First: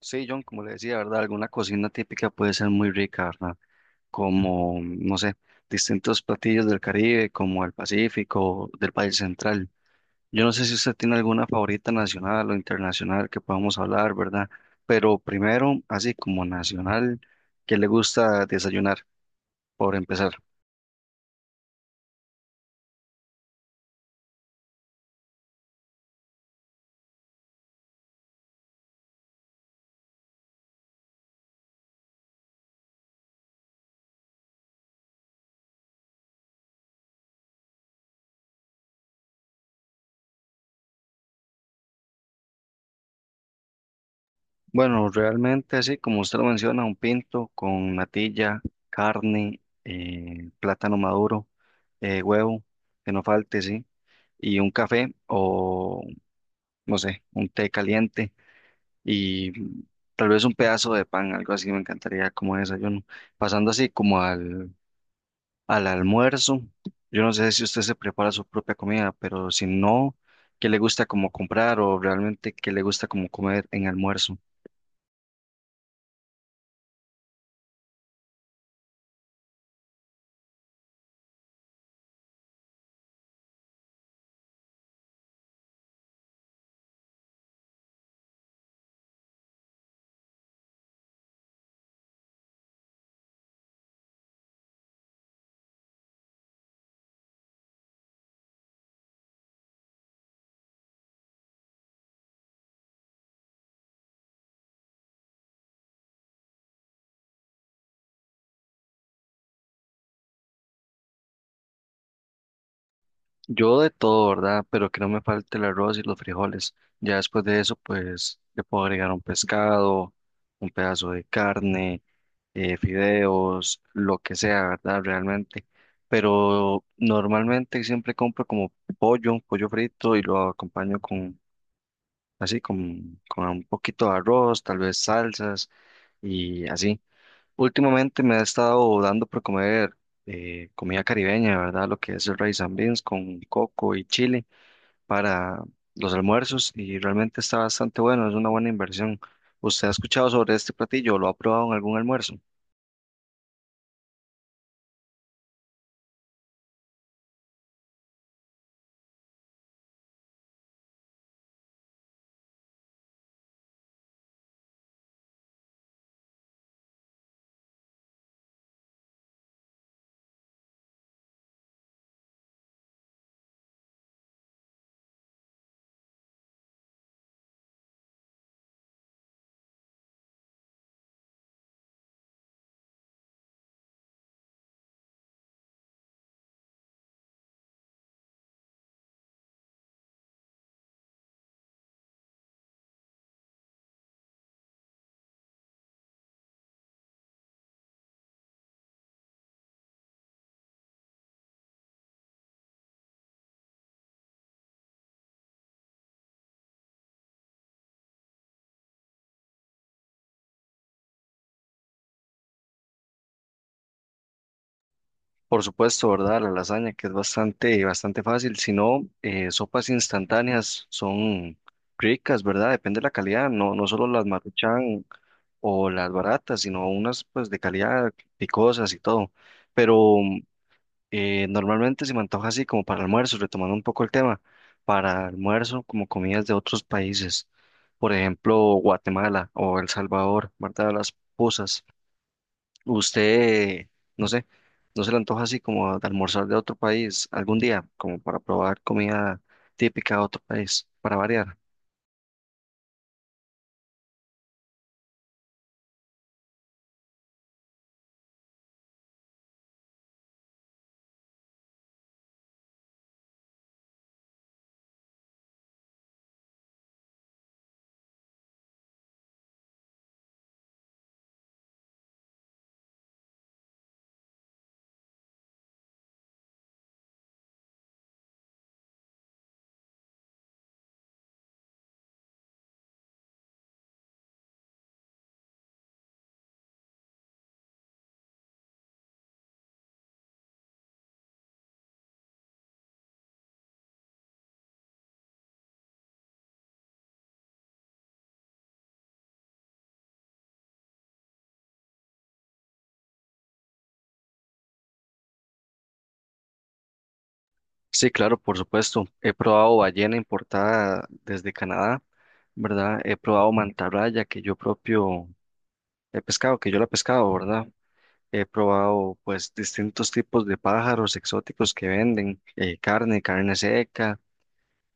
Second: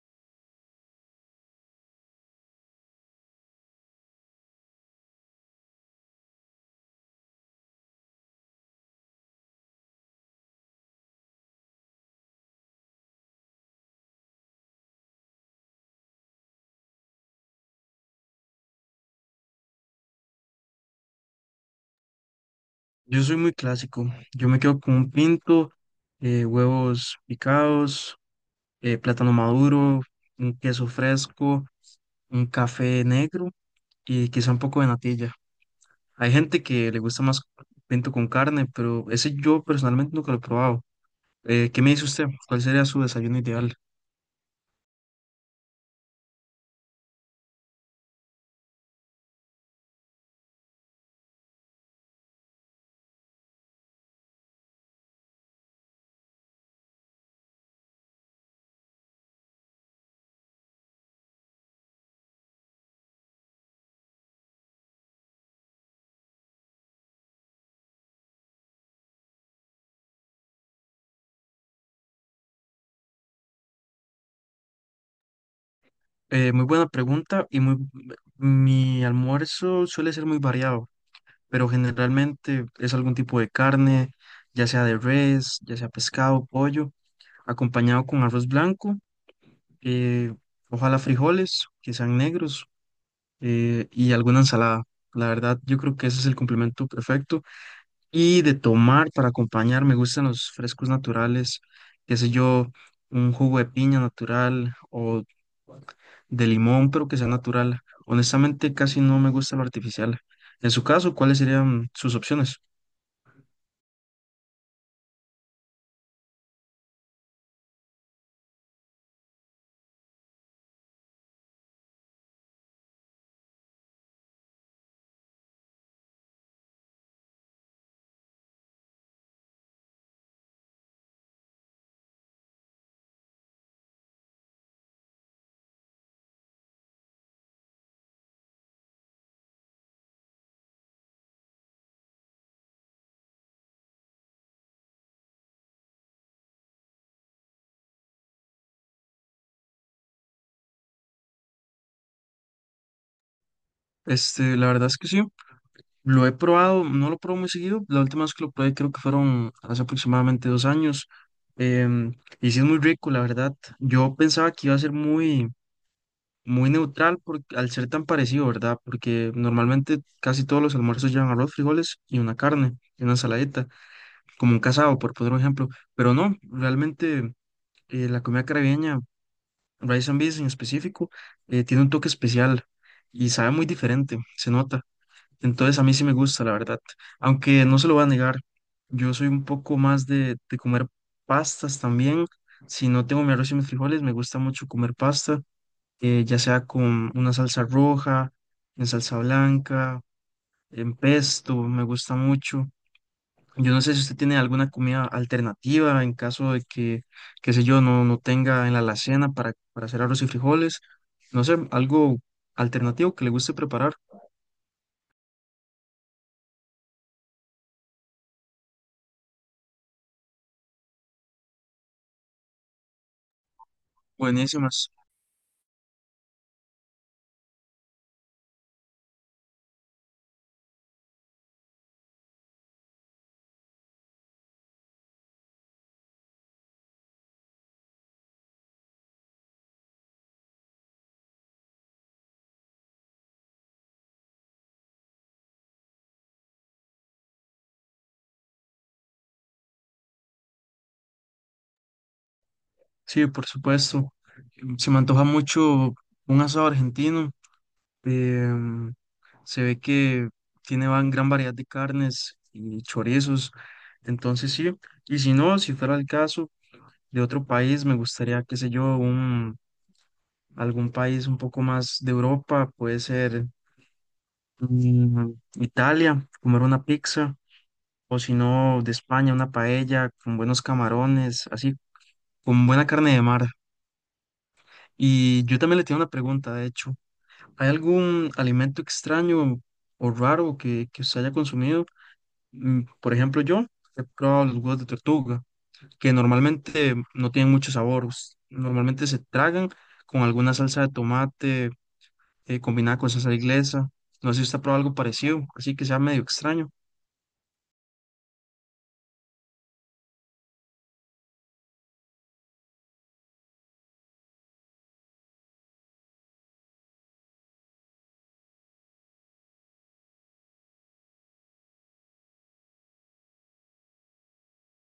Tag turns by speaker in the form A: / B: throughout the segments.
A: Sí, John, como le decía, ¿verdad? Alguna cocina típica puede ser muy rica, ¿verdad? Como, no sé, distintos platillos del Caribe, como el Pacífico, del país central. Yo no sé si usted tiene alguna favorita nacional o internacional que podamos hablar, ¿verdad? Pero primero, así como nacional, ¿qué le gusta desayunar, por empezar?
B: Yo soy muy clásico. Yo me quedo con un pinto, huevos picados, plátano maduro, un queso fresco, un café negro y quizá un poco de natilla. Hay gente que le gusta más pinto con carne, pero ese yo personalmente nunca lo he probado. ¿qué me dice usted? ¿Cuál sería su desayuno ideal?
A: Bueno, realmente, así como usted lo menciona, un pinto con natilla, carne, plátano maduro, huevo, que no falte, sí. Y un café o, no sé, un té caliente y tal vez un pedazo de pan, algo así me encantaría como desayuno. Pasando así como al almuerzo, yo no sé si usted se prepara su propia comida, pero si no, ¿qué le gusta como comprar o realmente qué le gusta como comer en almuerzo?
B: Muy buena pregunta. Mi almuerzo suele ser muy variado, pero generalmente es algún tipo de carne, ya sea de res, ya sea pescado, pollo, acompañado con arroz blanco, eh, ojalá frijoles que sean negros y alguna ensalada. La verdad, yo creo que ese es el complemento perfecto. Y de tomar para acompañar, me gustan los frescos naturales, qué sé yo, un jugo de piña natural o de limón, pero que sea natural. Honestamente, casi no me gusta lo artificial. En su caso, ¿cuáles serían sus opciones?
A: Yo de todo, ¿verdad? Pero que no me falte el arroz y los frijoles. Ya después de eso, pues le puedo agregar un pescado, un pedazo de carne, fideos, lo que sea, ¿verdad? Realmente. Pero normalmente siempre compro como pollo, pollo frito y lo acompaño con, así, con un poquito de arroz, tal vez salsas y así. Últimamente me ha estado dando por comer comida caribeña, ¿verdad? Lo que es el rice and beans con coco y chile para los almuerzos y realmente está bastante bueno, es una buena inversión. ¿Usted ha escuchado sobre este platillo? ¿Lo ha probado en algún almuerzo?
B: Este, la verdad es que sí. Lo he probado, no lo pruebo muy seguido. La última vez que lo probé creo que fueron hace aproximadamente dos años. em, y sí es muy rico, la verdad. Yo pensaba que iba a ser muy neutral por, al ser tan parecido, ¿verdad? Porque normalmente casi todos los almuerzos llevan arroz, frijoles y una carne, y una ensaladita, como un casado, por poner un ejemplo. Pero no, realmente la comida caribeña, rice and beans en específico, tiene un toque especial y sabe muy diferente, se nota. Entonces a mí sí me gusta, la verdad. Aunque no se lo voy a negar, yo soy un poco más de comer pastas también. Si no tengo mi arroz y mis frijoles, me gusta mucho comer pasta, ya sea con una salsa roja, en salsa blanca, en pesto, me gusta mucho. Yo no sé si usted tiene alguna comida alternativa en caso de que, qué sé yo, no tenga en la alacena para hacer arroz y frijoles. No sé, algo alternativo que le guste preparar.
A: Por supuesto, ¿verdad? La lasaña, que es bastante, bastante fácil. Si no, sopas instantáneas son ricas, ¿verdad? Depende de la calidad, no, no solo las
B: Buenísimas.
A: Maruchan o las baratas, sino unas pues de calidad picosas y todo. Pero normalmente se me antoja así como para almuerzo, retomando un poco el tema, para almuerzo como comidas de otros países, por ejemplo, Guatemala o El Salvador, ¿verdad? Las puzas. Usted, no sé, no se le antoja así como de almorzar de otro país algún día, como para probar comida típica de otro país, para variar.
B: Sí, por supuesto. Se me antoja mucho un asado argentino. em, Se ve que tiene gran variedad de carnes y chorizos. Entonces sí, y si no, si fuera el caso de otro país, me gustaría, qué sé yo, un, algún país un poco más de Europa, puede ser mm, Italia, comer una pizza, o si no, de España, una paella con buenos camarones, así, con buena carne de mar. Y yo también le tengo una pregunta, de hecho. ¿Hay algún alimento extraño o raro que usted haya consumido? Por ejemplo, yo he probado los huevos de tortuga, que normalmente no tienen mucho sabor. Normalmente se tragan con alguna salsa de tomate combinada con salsa inglesa. No sé si usted ha probado algo parecido, así que sea medio extraño.
A: Sí, claro, por supuesto. He probado ballena importada desde Canadá, ¿verdad? He probado mantarraya que yo propio he pescado, que yo la he pescado, ¿verdad? He probado pues distintos tipos de pájaros exóticos que venden, carne, carne seca.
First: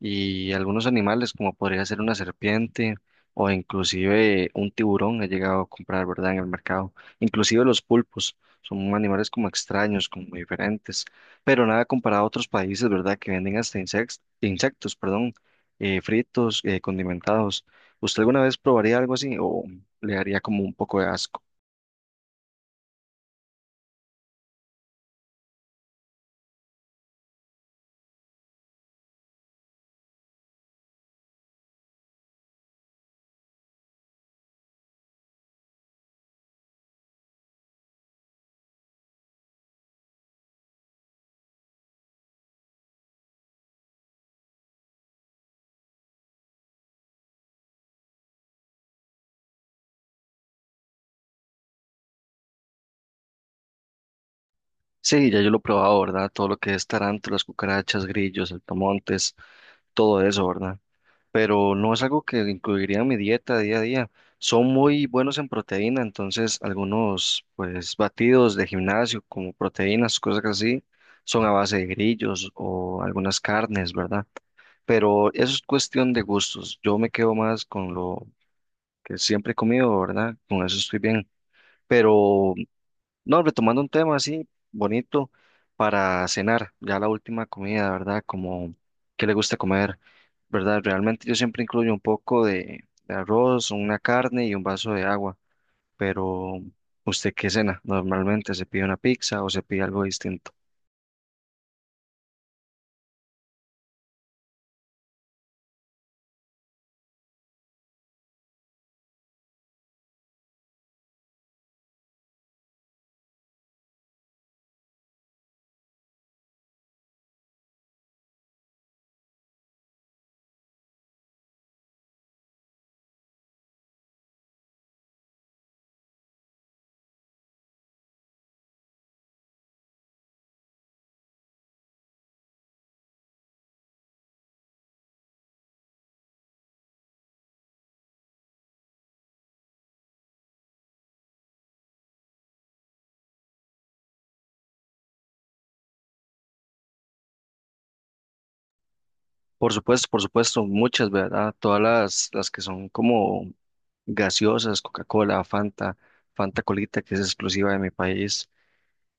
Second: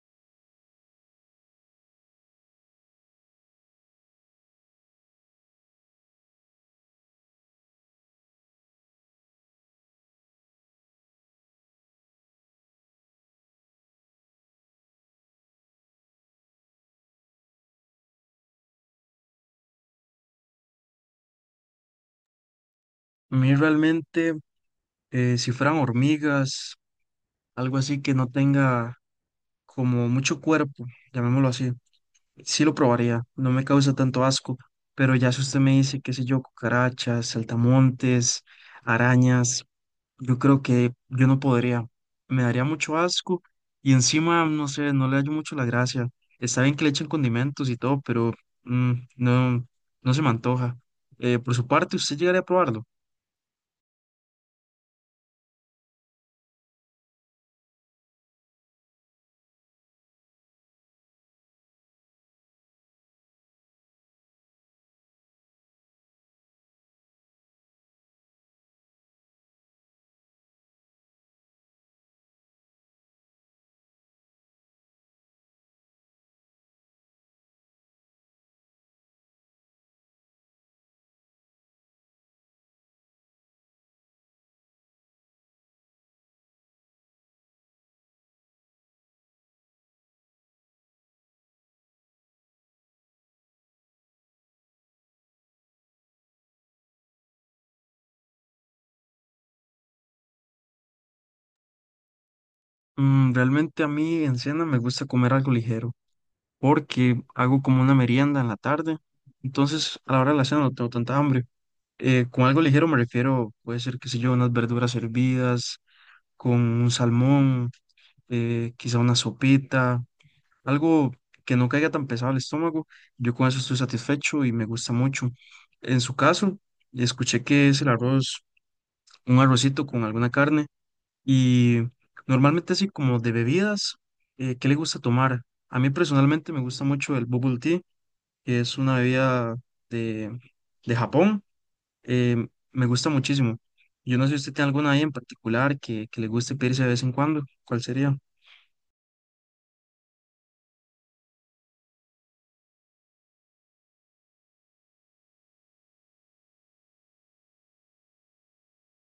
A: Y algunos animales como podría ser una serpiente o inclusive un tiburón he llegado a comprar, ¿verdad? En el mercado. Inclusive los pulpos son animales como extraños, como diferentes, pero nada comparado a otros países, ¿verdad? Que venden hasta insectos, insectos, perdón, fritos, condimentados. ¿Usted alguna vez probaría algo así o le daría como un poco de asco?
B: A mí realmente, si fueran hormigas, algo así que no tenga como mucho cuerpo, llamémoslo así. Sí lo probaría, no me causa tanto asco, pero ya si usted me dice, qué sé yo, cucarachas, saltamontes, arañas, yo creo que yo no podría, me daría mucho asco y encima, no sé, no le hallo mucho la gracia. Está bien que le echen condimentos y todo, pero no, no se me antoja. ¿Por su parte, usted llegaría a probarlo?
A: Sí, ya yo lo he probado, ¿verdad? Todo lo que es tarántulas, cucarachas, grillos, saltamontes, todo eso, ¿verdad? Pero no es algo que incluiría en mi dieta día a día. Son muy buenos en proteína, entonces algunos pues batidos de gimnasio como proteínas, cosas así, son a base de grillos o algunas carnes, ¿verdad? Pero eso es cuestión de gustos. Yo me quedo más con lo que siempre he comido, ¿verdad? Con eso estoy bien. Pero no, retomando un tema así bonito para cenar, ya la última comida, ¿verdad? Como qué le gusta comer, ¿verdad? Realmente yo siempre incluyo un poco de arroz, una carne y un vaso de agua, pero ¿usted qué cena? Normalmente se pide una pizza o se pide algo distinto.
B: Realmente a mí en cena me gusta comer algo ligero, porque hago como una merienda en la tarde, entonces a la hora de la cena no tengo tanta hambre. Con algo ligero me refiero, puede ser, qué sé yo, unas verduras hervidas, con un salmón, quizá una sopita, algo que no caiga tan pesado al estómago. Yo con eso estoy satisfecho y me gusta mucho. En su caso, escuché que es el arroz, un arrocito con alguna carne y normalmente así como de bebidas, ¿qué le gusta tomar? A mí personalmente me gusta mucho el bubble tea, que es una bebida de, de Japón, eh, me gusta muchísimo. Yo no sé si usted tiene alguna ahí en particular que le guste pedirse de vez en cuando. ¿Cuál sería?
A: Por supuesto, muchas, ¿verdad? Todas las que son como gaseosas, Coca-Cola, Fanta, Fanta Colita, que es exclusiva de mi país.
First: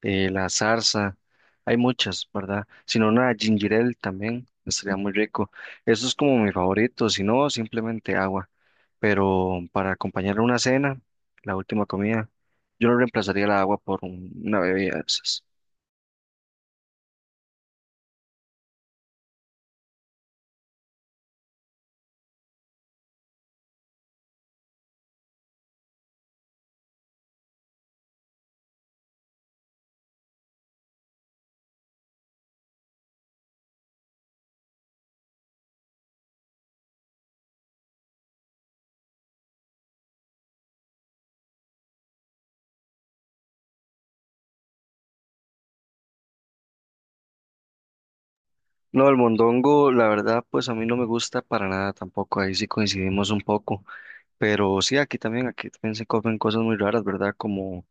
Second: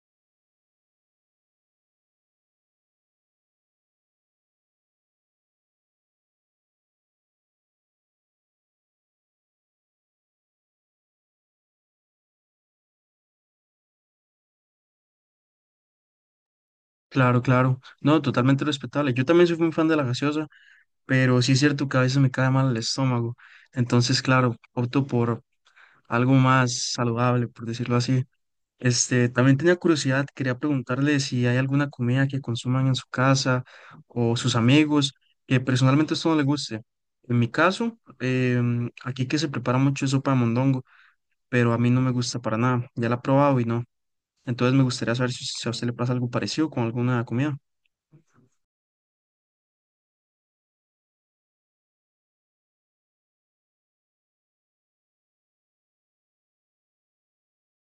A: La zarza, hay muchas, ¿verdad? Si no, una ginger ale también estaría muy rico. Eso es como mi favorito, si no, simplemente agua. Pero para acompañar una cena, la última comida, yo no reemplazaría la agua por una bebida de esas.
B: Claro, claro. No, totalmente respetable. Yo también soy un fan de la gaseosa, pero sí es cierto que a veces me cae mal el estómago. Entonces, claro, opto por algo más saludable, por decirlo así. Este, también tenía curiosidad, quería preguntarle si hay alguna comida que consuman en su casa o sus amigos, que personalmente a usted no le guste. En mi caso, aquí que se prepara mucho es sopa de mondongo, pero a mí no me gusta para nada. Ya la he probado y no. Entonces me gustaría saber si a usted le pasa algo parecido con alguna comida.
A: No, el mondongo, la verdad, pues a mí no me gusta para nada tampoco, ahí sí coincidimos un poco, pero sí, aquí también se comen cosas muy raras, ¿verdad? Como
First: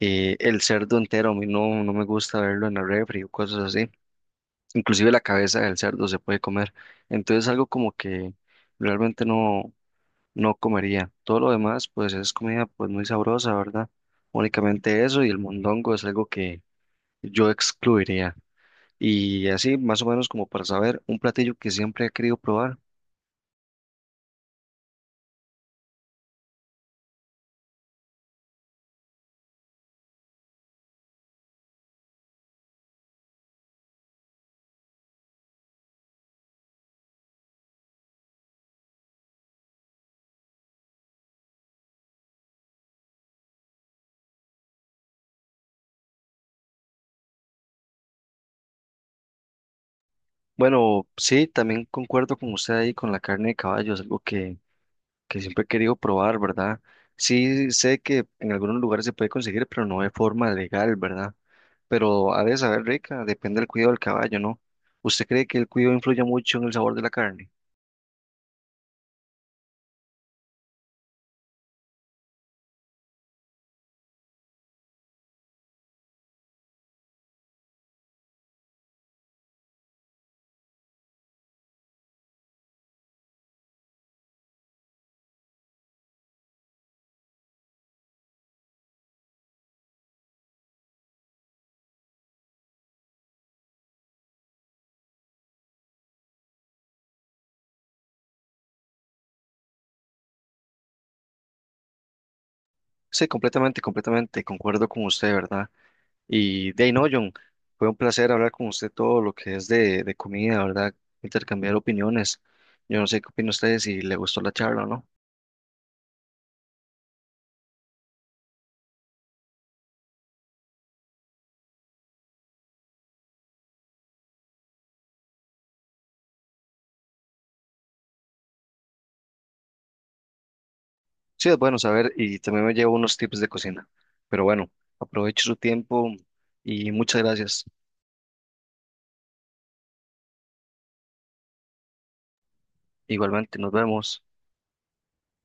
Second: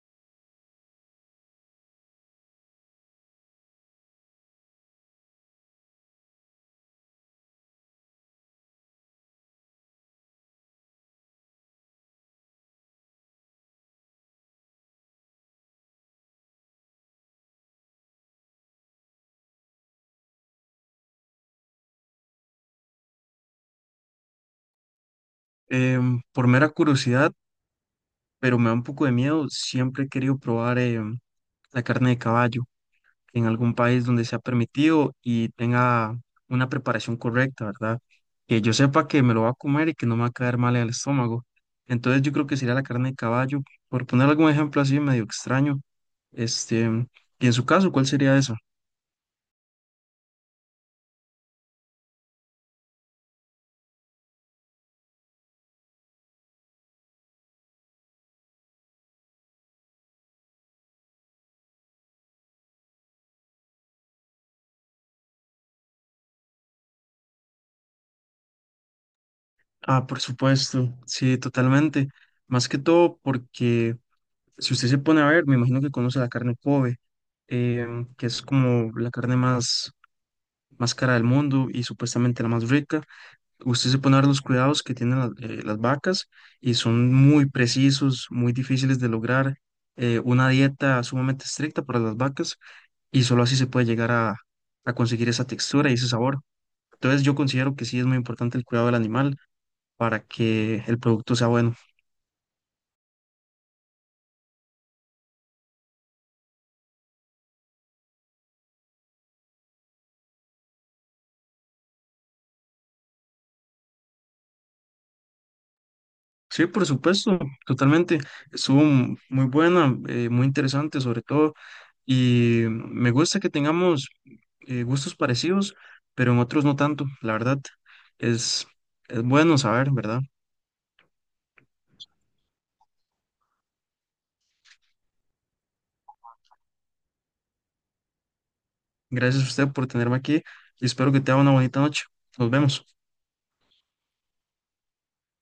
A: el cerdo entero, a mí no, no me gusta verlo en la refri o cosas así. Inclusive la cabeza del cerdo se puede comer. Entonces algo como que realmente no, no comería. Todo lo demás pues es comida pues muy sabrosa, ¿verdad? Únicamente eso y el mondongo es algo que yo excluiría. Y así más o menos como para saber, un platillo que siempre he querido probar.
B: Por mera curiosidad, pero me da un poco de miedo, siempre he querido probar la carne de caballo en algún país donde sea permitido y tenga una preparación correcta, ¿verdad? Que yo sepa que me lo va a comer y que no me va a caer mal en el estómago. Entonces yo creo que sería la carne de caballo, por poner algún ejemplo así medio extraño. Este, y en su caso, ¿cuál sería esa?
A: Bueno, sí, también concuerdo con usted ahí con la carne de caballo, es algo que siempre he querido probar, ¿verdad? Sí sé que en algunos lugares se puede conseguir, pero no de forma legal, ¿verdad? Pero ha de saber rica, depende del cuidado del caballo, ¿no? ¿Usted cree que el cuidado influye mucho en el sabor de la carne?
B: Ah, por supuesto, sí, totalmente. Más que todo porque si usted se pone a ver, me imagino que conoce la carne Kobe, que es como la carne más cara del mundo y supuestamente la más rica. Usted se pone a ver los cuidados que tienen las vacas y son muy precisos, muy difíciles de lograr. Una dieta sumamente estricta para las vacas y solo así se puede llegar a conseguir esa textura y ese sabor. Entonces yo considero que sí es muy importante el cuidado del animal para que el producto sea bueno.
A: Sí, completamente, completamente, concuerdo con usted, ¿verdad? Y de ahí no, John, fue un placer hablar con usted todo lo que es de comida, ¿verdad? Intercambiar opiniones. Yo no sé qué opina usted, si le gustó la charla o no.
B: Sí, por supuesto, totalmente. Estuvo muy buena, muy interesante sobre todo, y me gusta que tengamos gustos parecidos, pero en otros no tanto. La verdad, es, es bueno saber, ¿verdad?
A: Sí, es bueno saber y también me llevo unos tips de cocina. Pero bueno, aprovecho su tiempo y muchas gracias.
B: Gracias a usted por tenerme aquí y espero que te tenga una bonita noche. Nos vemos.
A: Igualmente, nos vemos.